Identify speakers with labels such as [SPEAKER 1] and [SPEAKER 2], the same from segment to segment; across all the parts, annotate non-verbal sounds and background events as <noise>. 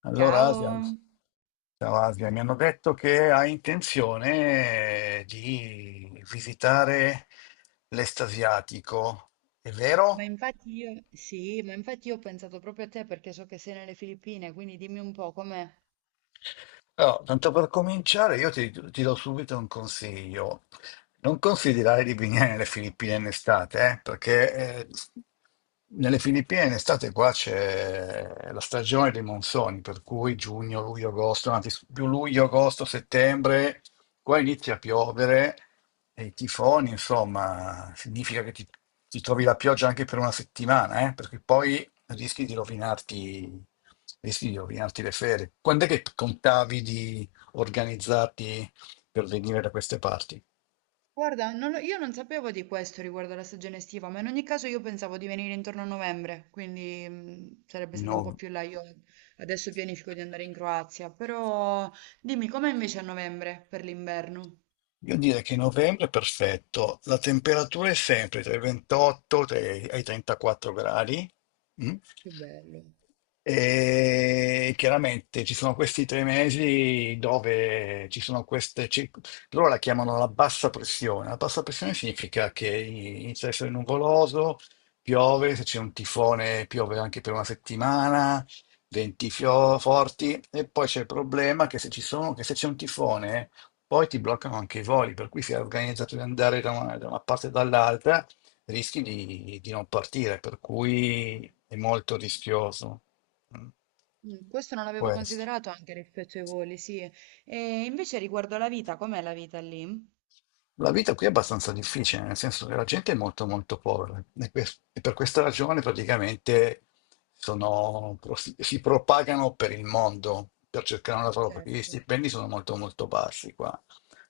[SPEAKER 1] Allora, Asia,
[SPEAKER 2] Ciao,
[SPEAKER 1] ciao Asia, mi hanno detto che hai intenzione di visitare l'estasiatico, è
[SPEAKER 2] ma
[SPEAKER 1] vero?
[SPEAKER 2] infatti io, sì, ma infatti io ho pensato proprio a te perché so che sei nelle Filippine, quindi dimmi un po' com'è.
[SPEAKER 1] Allora, tanto per cominciare, io ti do subito un consiglio. Non considerare di venire nelle Filippine in estate, perché nelle Filippine in estate qua c'è la stagione dei monsoni, per cui giugno, luglio, agosto, anzi più luglio, agosto, settembre, qua inizia a piovere e i tifoni, insomma, significa che ti trovi la pioggia anche per una settimana, perché poi rischi di rovinarti, rischi di rovinarti le ferie. Quando è che contavi di organizzarti per venire da queste parti?
[SPEAKER 2] Guarda, non lo- io non sapevo di questo riguardo alla stagione estiva, ma in ogni caso io pensavo di venire intorno a novembre, quindi sarebbe stato un po'
[SPEAKER 1] No.
[SPEAKER 2] più là. Io adesso pianifico di andare in Croazia, però dimmi com'è invece a novembre per l'inverno?
[SPEAKER 1] Io direi che novembre è perfetto, la temperatura è sempre tra i 28 e i 34 gradi. Mm?
[SPEAKER 2] Che bello.
[SPEAKER 1] E chiaramente ci sono questi 3 mesi dove ci sono loro la chiamano la bassa pressione. La bassa pressione significa che inizia a essere nuvoloso, piove, se c'è un tifone piove anche per una settimana, venti forti, e poi c'è il problema che se ci sono, che se c'è un tifone poi ti bloccano anche i voli, per cui se hai organizzato di andare da una parte e dall'altra, rischi di non partire, per cui è molto rischioso. Mm.
[SPEAKER 2] Mm. Questo non l'avevo
[SPEAKER 1] Questo.
[SPEAKER 2] considerato anche rispetto ai voli, sì. E invece riguardo alla vita, com'è la vita lì?
[SPEAKER 1] La vita qui è abbastanza difficile, nel senso che la gente è molto molto povera e, e per questa ragione praticamente sono- si propagano per il mondo per cercare un lavoro, perché gli
[SPEAKER 2] Certo.
[SPEAKER 1] stipendi sono molto molto bassi qua.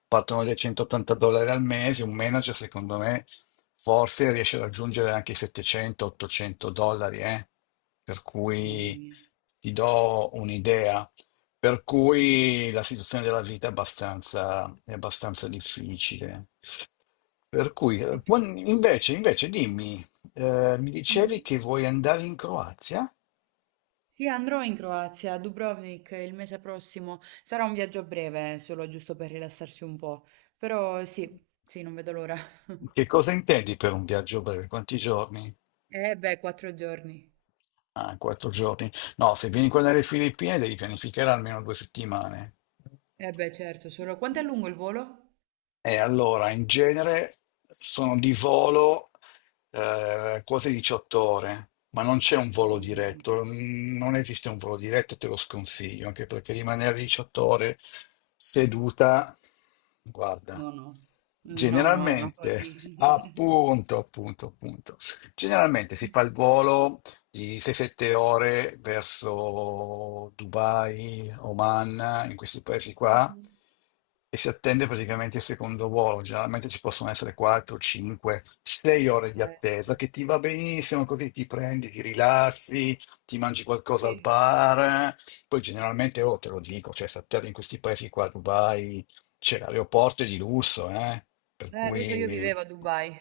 [SPEAKER 1] Partono dai 180 dollari al mese, un manager secondo me forse riesce a raggiungere anche i 700-800 dollari, eh. Per
[SPEAKER 2] Mamma
[SPEAKER 1] cui
[SPEAKER 2] mia.
[SPEAKER 1] ti do un'idea. Per cui la situazione della vita è abbastanza, difficile. Per cui,
[SPEAKER 2] E
[SPEAKER 1] eh,
[SPEAKER 2] tu?
[SPEAKER 1] quan- invece, invece dimmi, mi dicevi
[SPEAKER 2] Mhm.
[SPEAKER 1] che vuoi andare in Croazia?
[SPEAKER 2] Sì, andrò in Croazia, a Dubrovnik il mese prossimo. Sarà un viaggio breve, solo giusto per rilassarsi un po'. Però sì, sì, non vedo l'ora. <laughs>
[SPEAKER 1] Che cosa intendi per un viaggio breve? Quanti giorni?
[SPEAKER 2] Eh beh, 4 giorni.
[SPEAKER 1] Ah, 4 giorni. No, se vieni qua dalle Filippine devi pianificare almeno 2 settimane.
[SPEAKER 2] Eh beh, certo, solo, quanto è lungo il volo?
[SPEAKER 1] E allora, in genere sono di volo quote 18 ore, ma non c'è un volo
[SPEAKER 2] No, no, no.
[SPEAKER 1] diretto, non esiste un volo diretto, te lo sconsiglio, anche perché rimanere 18 ore seduta, guarda,
[SPEAKER 2] No, no. No, no, è una
[SPEAKER 1] generalmente,
[SPEAKER 2] follia.
[SPEAKER 1] appunto, appunto, appunto, generalmente si fa il
[SPEAKER 2] <laughs>
[SPEAKER 1] volo di 6-7 ore verso Dubai, Oman, in questi paesi qua,
[SPEAKER 2] Mhm.
[SPEAKER 1] e si attende praticamente il secondo volo. Generalmente ci possono essere 4, 5, 6 ore di attesa,
[SPEAKER 2] Certo.
[SPEAKER 1] che ti va benissimo, così ti prendi, ti rilassi, ti mangi qualcosa al
[SPEAKER 2] Sì.
[SPEAKER 1] bar. Poi generalmente, oh, te lo dico, cioè, si attende in questi paesi qua, Dubai, c'è, l'aeroporto è di lusso, eh? Per
[SPEAKER 2] Lo so, io
[SPEAKER 1] cui.
[SPEAKER 2] vivevo a Dubai.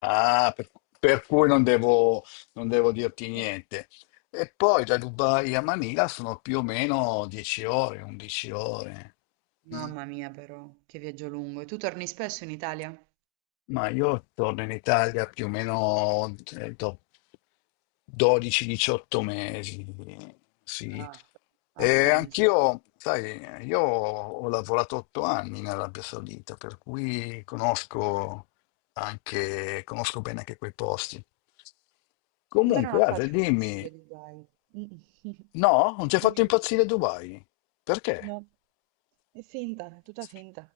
[SPEAKER 1] Ah, per cui non devo dirti
[SPEAKER 2] <laughs>
[SPEAKER 1] niente. E poi da Dubai a Manila sono più o meno 10 ore, 11 ore. Mm.
[SPEAKER 2] Mamma mia, però, che viaggio lungo. E tu torni spesso in Italia?
[SPEAKER 1] Ma io torno in Italia più o meno dopo 12-18 mesi, sì.
[SPEAKER 2] Ah, ha
[SPEAKER 1] E
[SPEAKER 2] senso.
[SPEAKER 1] anch'io, sai, io ho lavorato 8 anni in Arabia Saudita, per cui conosco bene anche quei posti.
[SPEAKER 2] A me non ha
[SPEAKER 1] Comunque, Ale,
[SPEAKER 2] fatto
[SPEAKER 1] dimmi,
[SPEAKER 2] impazzire Dubai. Mm. <laughs>
[SPEAKER 1] no, non ti ha fatto
[SPEAKER 2] Dimmi, dimmi.
[SPEAKER 1] impazzire Dubai? Perché?
[SPEAKER 2] No, è finta, è tutta finta.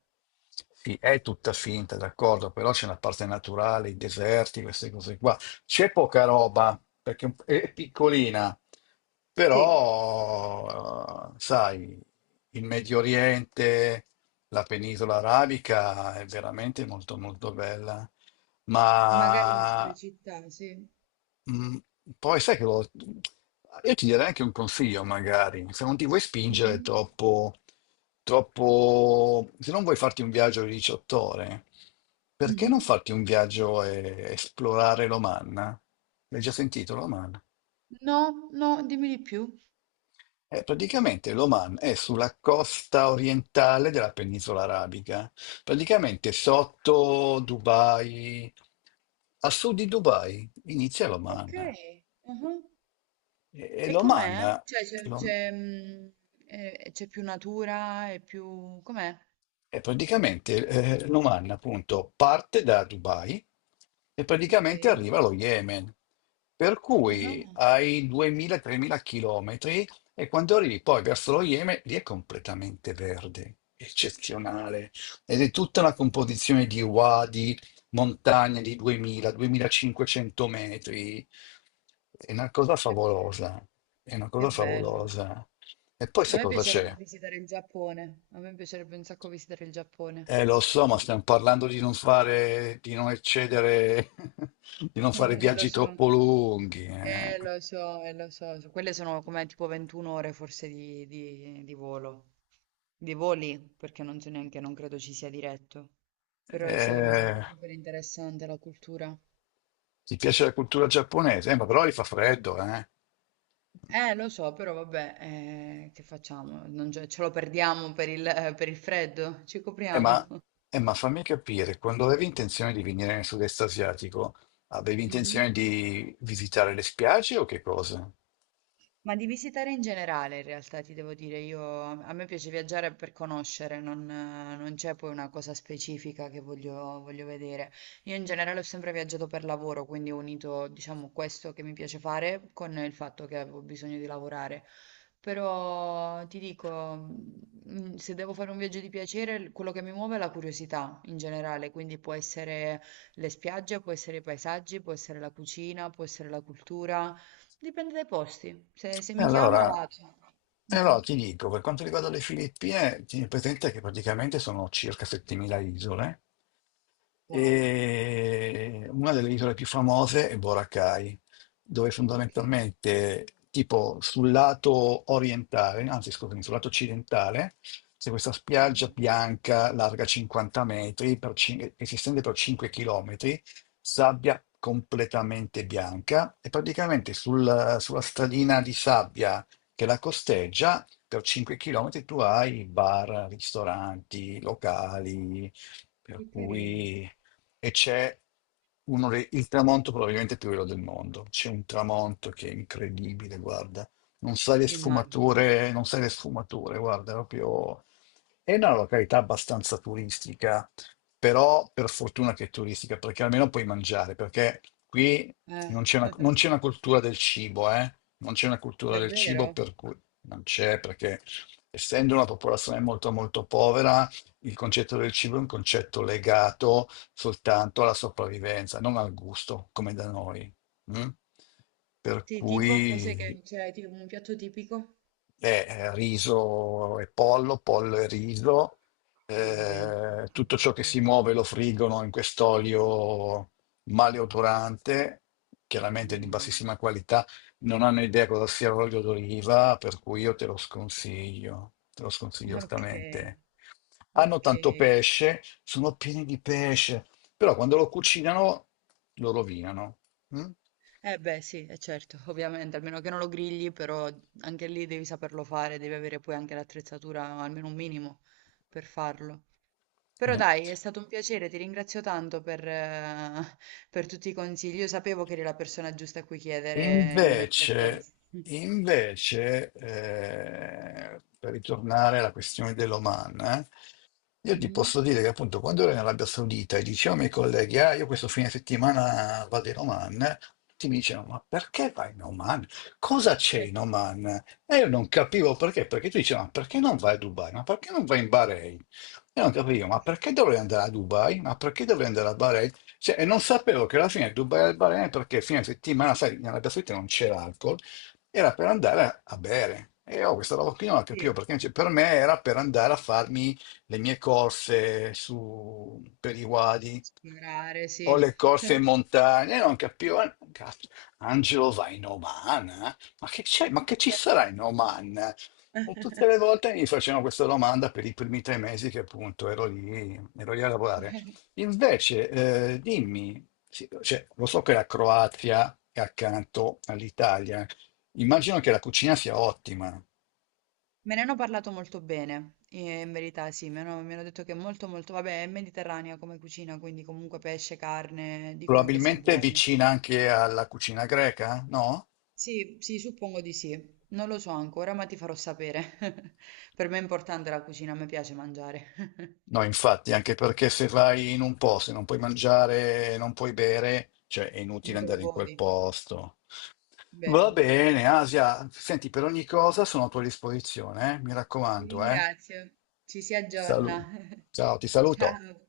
[SPEAKER 1] Sì, è tutta finta, d'accordo, però c'è una parte naturale, i deserti, queste cose qua. C'è poca roba, perché è piccolina,
[SPEAKER 2] Sì, sì,
[SPEAKER 1] però, sai, il Medio Oriente, la penisola arabica è veramente molto molto bella,
[SPEAKER 2] magari altre
[SPEAKER 1] ma
[SPEAKER 2] città, sì.
[SPEAKER 1] Mm, poi sai che io ti darei anche un consiglio, magari, se non ti vuoi spingere
[SPEAKER 2] Mhm.
[SPEAKER 1] troppo, troppo, se non vuoi farti un viaggio di 18 ore, perché non
[SPEAKER 2] Mhm.
[SPEAKER 1] farti un viaggio e esplorare l'Oman? L'hai già sentito l'Oman?
[SPEAKER 2] No, no, dimmi di più.
[SPEAKER 1] Praticamente l'Oman è sulla costa orientale della penisola arabica, praticamente sotto Dubai, a sud di Dubai inizia
[SPEAKER 2] Ok,
[SPEAKER 1] l'Oman.
[SPEAKER 2] mhm.
[SPEAKER 1] E
[SPEAKER 2] E
[SPEAKER 1] l'Oman,
[SPEAKER 2] com'è? Cioè,
[SPEAKER 1] l'Om-
[SPEAKER 2] mm, c'è più natura e più, com'è?
[SPEAKER 1] E praticamente l'Oman appunto parte da Dubai e
[SPEAKER 2] Ok.
[SPEAKER 1] praticamente arriva allo Yemen, per cui
[SPEAKER 2] Ah,
[SPEAKER 1] hai 2000-3000 chilometri e quando arrivi poi verso lo Yemen lì è completamente verde, eccezionale, ed è tutta una composizione di wadi, montagne di 2000-2500 metri, è una cosa
[SPEAKER 2] che, be-
[SPEAKER 1] favolosa, è una
[SPEAKER 2] che
[SPEAKER 1] cosa
[SPEAKER 2] bello.
[SPEAKER 1] favolosa. E poi
[SPEAKER 2] A
[SPEAKER 1] sai
[SPEAKER 2] me
[SPEAKER 1] cosa
[SPEAKER 2] piacerebbe
[SPEAKER 1] c'è?
[SPEAKER 2] visitare il Giappone. A me piacerebbe un sacco visitare il Giappone.
[SPEAKER 1] Lo so, ma stiamo parlando di non eccedere, <laughs> di non fare
[SPEAKER 2] <laughs> Lo
[SPEAKER 1] viaggi
[SPEAKER 2] so.
[SPEAKER 1] troppo lunghi,
[SPEAKER 2] Lo so, quelle sono come tipo 21 ore forse di, di volo, di voli, perché non so neanche, non credo ci sia diretto, però sì, mi sembra
[SPEAKER 1] Eh,
[SPEAKER 2] super interessante la cultura.
[SPEAKER 1] ti piace la cultura giapponese? Ma però lì fa freddo, eh.
[SPEAKER 2] Lo so, però vabbè, che facciamo? Non ce lo perdiamo per il freddo, ci
[SPEAKER 1] Eh, ma,
[SPEAKER 2] copriamo. <laughs>
[SPEAKER 1] eh, ma fammi capire, quando avevi intenzione di venire nel sud-est asiatico, avevi intenzione
[SPEAKER 2] Mhm.
[SPEAKER 1] di visitare le spiagge o che cosa?
[SPEAKER 2] Ma di visitare in generale, in realtà, ti devo dire, io, a me piace viaggiare per conoscere, non c'è poi una cosa specifica che voglio vedere. Io in generale ho sempre viaggiato per lavoro, quindi ho unito, diciamo, questo che mi piace fare con il fatto che avevo bisogno di lavorare. Però ti dico, mm, se devo fare un viaggio di piacere, quello che mi muove è la curiosità in generale, quindi può essere le spiagge, può essere i paesaggi, può essere la cucina, può essere la cultura. Dipende dai posti, se
[SPEAKER 1] E
[SPEAKER 2] mi chiama
[SPEAKER 1] allora,
[SPEAKER 2] vado. Mm-mm.
[SPEAKER 1] ti dico, per quanto riguarda le Filippine, tieni presente che praticamente sono circa 7.000 isole.
[SPEAKER 2] Wow,
[SPEAKER 1] E una delle isole più famose è Boracay, dove
[SPEAKER 2] ok.
[SPEAKER 1] fondamentalmente, tipo sul lato orientale, anzi scusami, sul lato occidentale, c'è questa spiaggia
[SPEAKER 2] Mhm.
[SPEAKER 1] bianca larga 50 metri che si estende per 5 chilometri, sabbia completamente bianca e praticamente sulla stradina di sabbia che la costeggia per 5 chilometri tu hai bar, ristoranti, locali, per
[SPEAKER 2] Che carino,
[SPEAKER 1] cui e c'è il tramonto probabilmente più bello del mondo. C'è un tramonto che è incredibile, guarda. Non sai le
[SPEAKER 2] immagino.
[SPEAKER 1] sfumature, non sai le sfumature, guarda, proprio. È una località abbastanza turistica, però per fortuna che è turistica, perché almeno puoi mangiare, perché qui
[SPEAKER 2] Eh,
[SPEAKER 1] non
[SPEAKER 2] <laughs>
[SPEAKER 1] c'è una cultura del cibo, eh? Non c'è una cultura del cibo,
[SPEAKER 2] davvero?
[SPEAKER 1] per cui non c'è, perché essendo una popolazione molto molto povera, il concetto del cibo è un concetto legato soltanto alla sopravvivenza, non al gusto, come da noi. Mm? Per
[SPEAKER 2] Sì, tipo, cos'è
[SPEAKER 1] cui
[SPEAKER 2] che c'è, tipo un piatto tipico?
[SPEAKER 1] riso e pollo, pollo e riso,
[SPEAKER 2] Mm, bene,
[SPEAKER 1] tutto
[SPEAKER 2] tipo,
[SPEAKER 1] ciò che si
[SPEAKER 2] che
[SPEAKER 1] muove lo
[SPEAKER 2] semplice.
[SPEAKER 1] friggono in quest'olio maleodorante, chiaramente di
[SPEAKER 2] Mamma mia.
[SPEAKER 1] bassissima qualità. Non hanno idea cosa sia l'olio d'oliva, per cui io te lo sconsiglio
[SPEAKER 2] <laughs> Ok,
[SPEAKER 1] altamente. Hanno
[SPEAKER 2] ok.
[SPEAKER 1] tanto pesce, sono pieni di pesce, però quando lo cucinano lo rovinano. Mm?
[SPEAKER 2] Eh beh, sì, è certo, ovviamente, almeno che non lo grigli, però anche lì devi saperlo fare, devi avere poi anche l'attrezzatura, almeno un minimo, per farlo. Però
[SPEAKER 1] Eh.
[SPEAKER 2] dai, è stato un piacere, ti ringrazio tanto per tutti i consigli. Io sapevo che eri la persona giusta a cui chiedere in merito a
[SPEAKER 1] Invece,
[SPEAKER 2] questo.
[SPEAKER 1] invece, per ritornare alla questione dell'Oman, io ti
[SPEAKER 2] Mhm.
[SPEAKER 1] posso dire che appunto quando ero in Arabia Saudita e dicevo ai miei colleghi, "Ah, io questo fine settimana vado in Oman", tutti mi dicevano, "Ma perché vai in Oman? Cosa c'è in
[SPEAKER 2] <laughs>
[SPEAKER 1] Oman?" E io non capivo perché, perché tu dicevi, "Ma perché non vai a Dubai? Ma perché non vai in Bahrain?" Io non capivo, ma perché dovrei andare a Dubai? Ma perché dovrei andare a Bahrain? Cioè, e non sapevo che alla fine Dubai al Bahrain, perché fine settimana, sai, in Arabia Saudita non c'era alcol, era per andare a bere. E ho questa roba qui, non la capivo
[SPEAKER 2] Sì,
[SPEAKER 1] perché, cioè, per me era per andare a farmi le mie corse su, per i wadi
[SPEAKER 2] esplorare,
[SPEAKER 1] o
[SPEAKER 2] sì.
[SPEAKER 1] le corse in
[SPEAKER 2] <laughs>
[SPEAKER 1] montagna. E non capivo, "Ah, cazzo, Angelo va in Oman? Eh? Ma che c'è? Ma che ci sarà in Oman?" E tutte le volte mi facevano questa domanda per i primi 3 mesi che appunto ero lì a lavorare. Invece, dimmi, sì, cioè, lo so che la Croazia è accanto all'Italia, immagino che la cucina sia ottima,
[SPEAKER 2] Me ne hanno parlato molto bene, in verità sì, mi hanno detto che è molto molto, vabbè, è mediterranea come cucina, quindi comunque pesce, carne, dicono che sia
[SPEAKER 1] probabilmente
[SPEAKER 2] buono.
[SPEAKER 1] vicina anche alla cucina greca, no?
[SPEAKER 2] Sì, sì, suppongo di sì. Non lo so ancora, ma ti farò sapere. <laughs> Per me è importante la cucina, a me piace mangiare. <laughs>
[SPEAKER 1] No, infatti, anche perché se vai in un posto e non puoi mangiare, non puoi bere, cioè è inutile
[SPEAKER 2] Non te lo
[SPEAKER 1] andare in quel
[SPEAKER 2] godi,
[SPEAKER 1] posto. Va
[SPEAKER 2] vero.
[SPEAKER 1] bene, Asia, senti, per ogni cosa sono a tua disposizione, eh? Mi
[SPEAKER 2] Ti
[SPEAKER 1] raccomando, eh?
[SPEAKER 2] ringrazio. Ci si aggiorna.
[SPEAKER 1] Salu-
[SPEAKER 2] <laughs>
[SPEAKER 1] Ciao, ti saluto.
[SPEAKER 2] Ciao.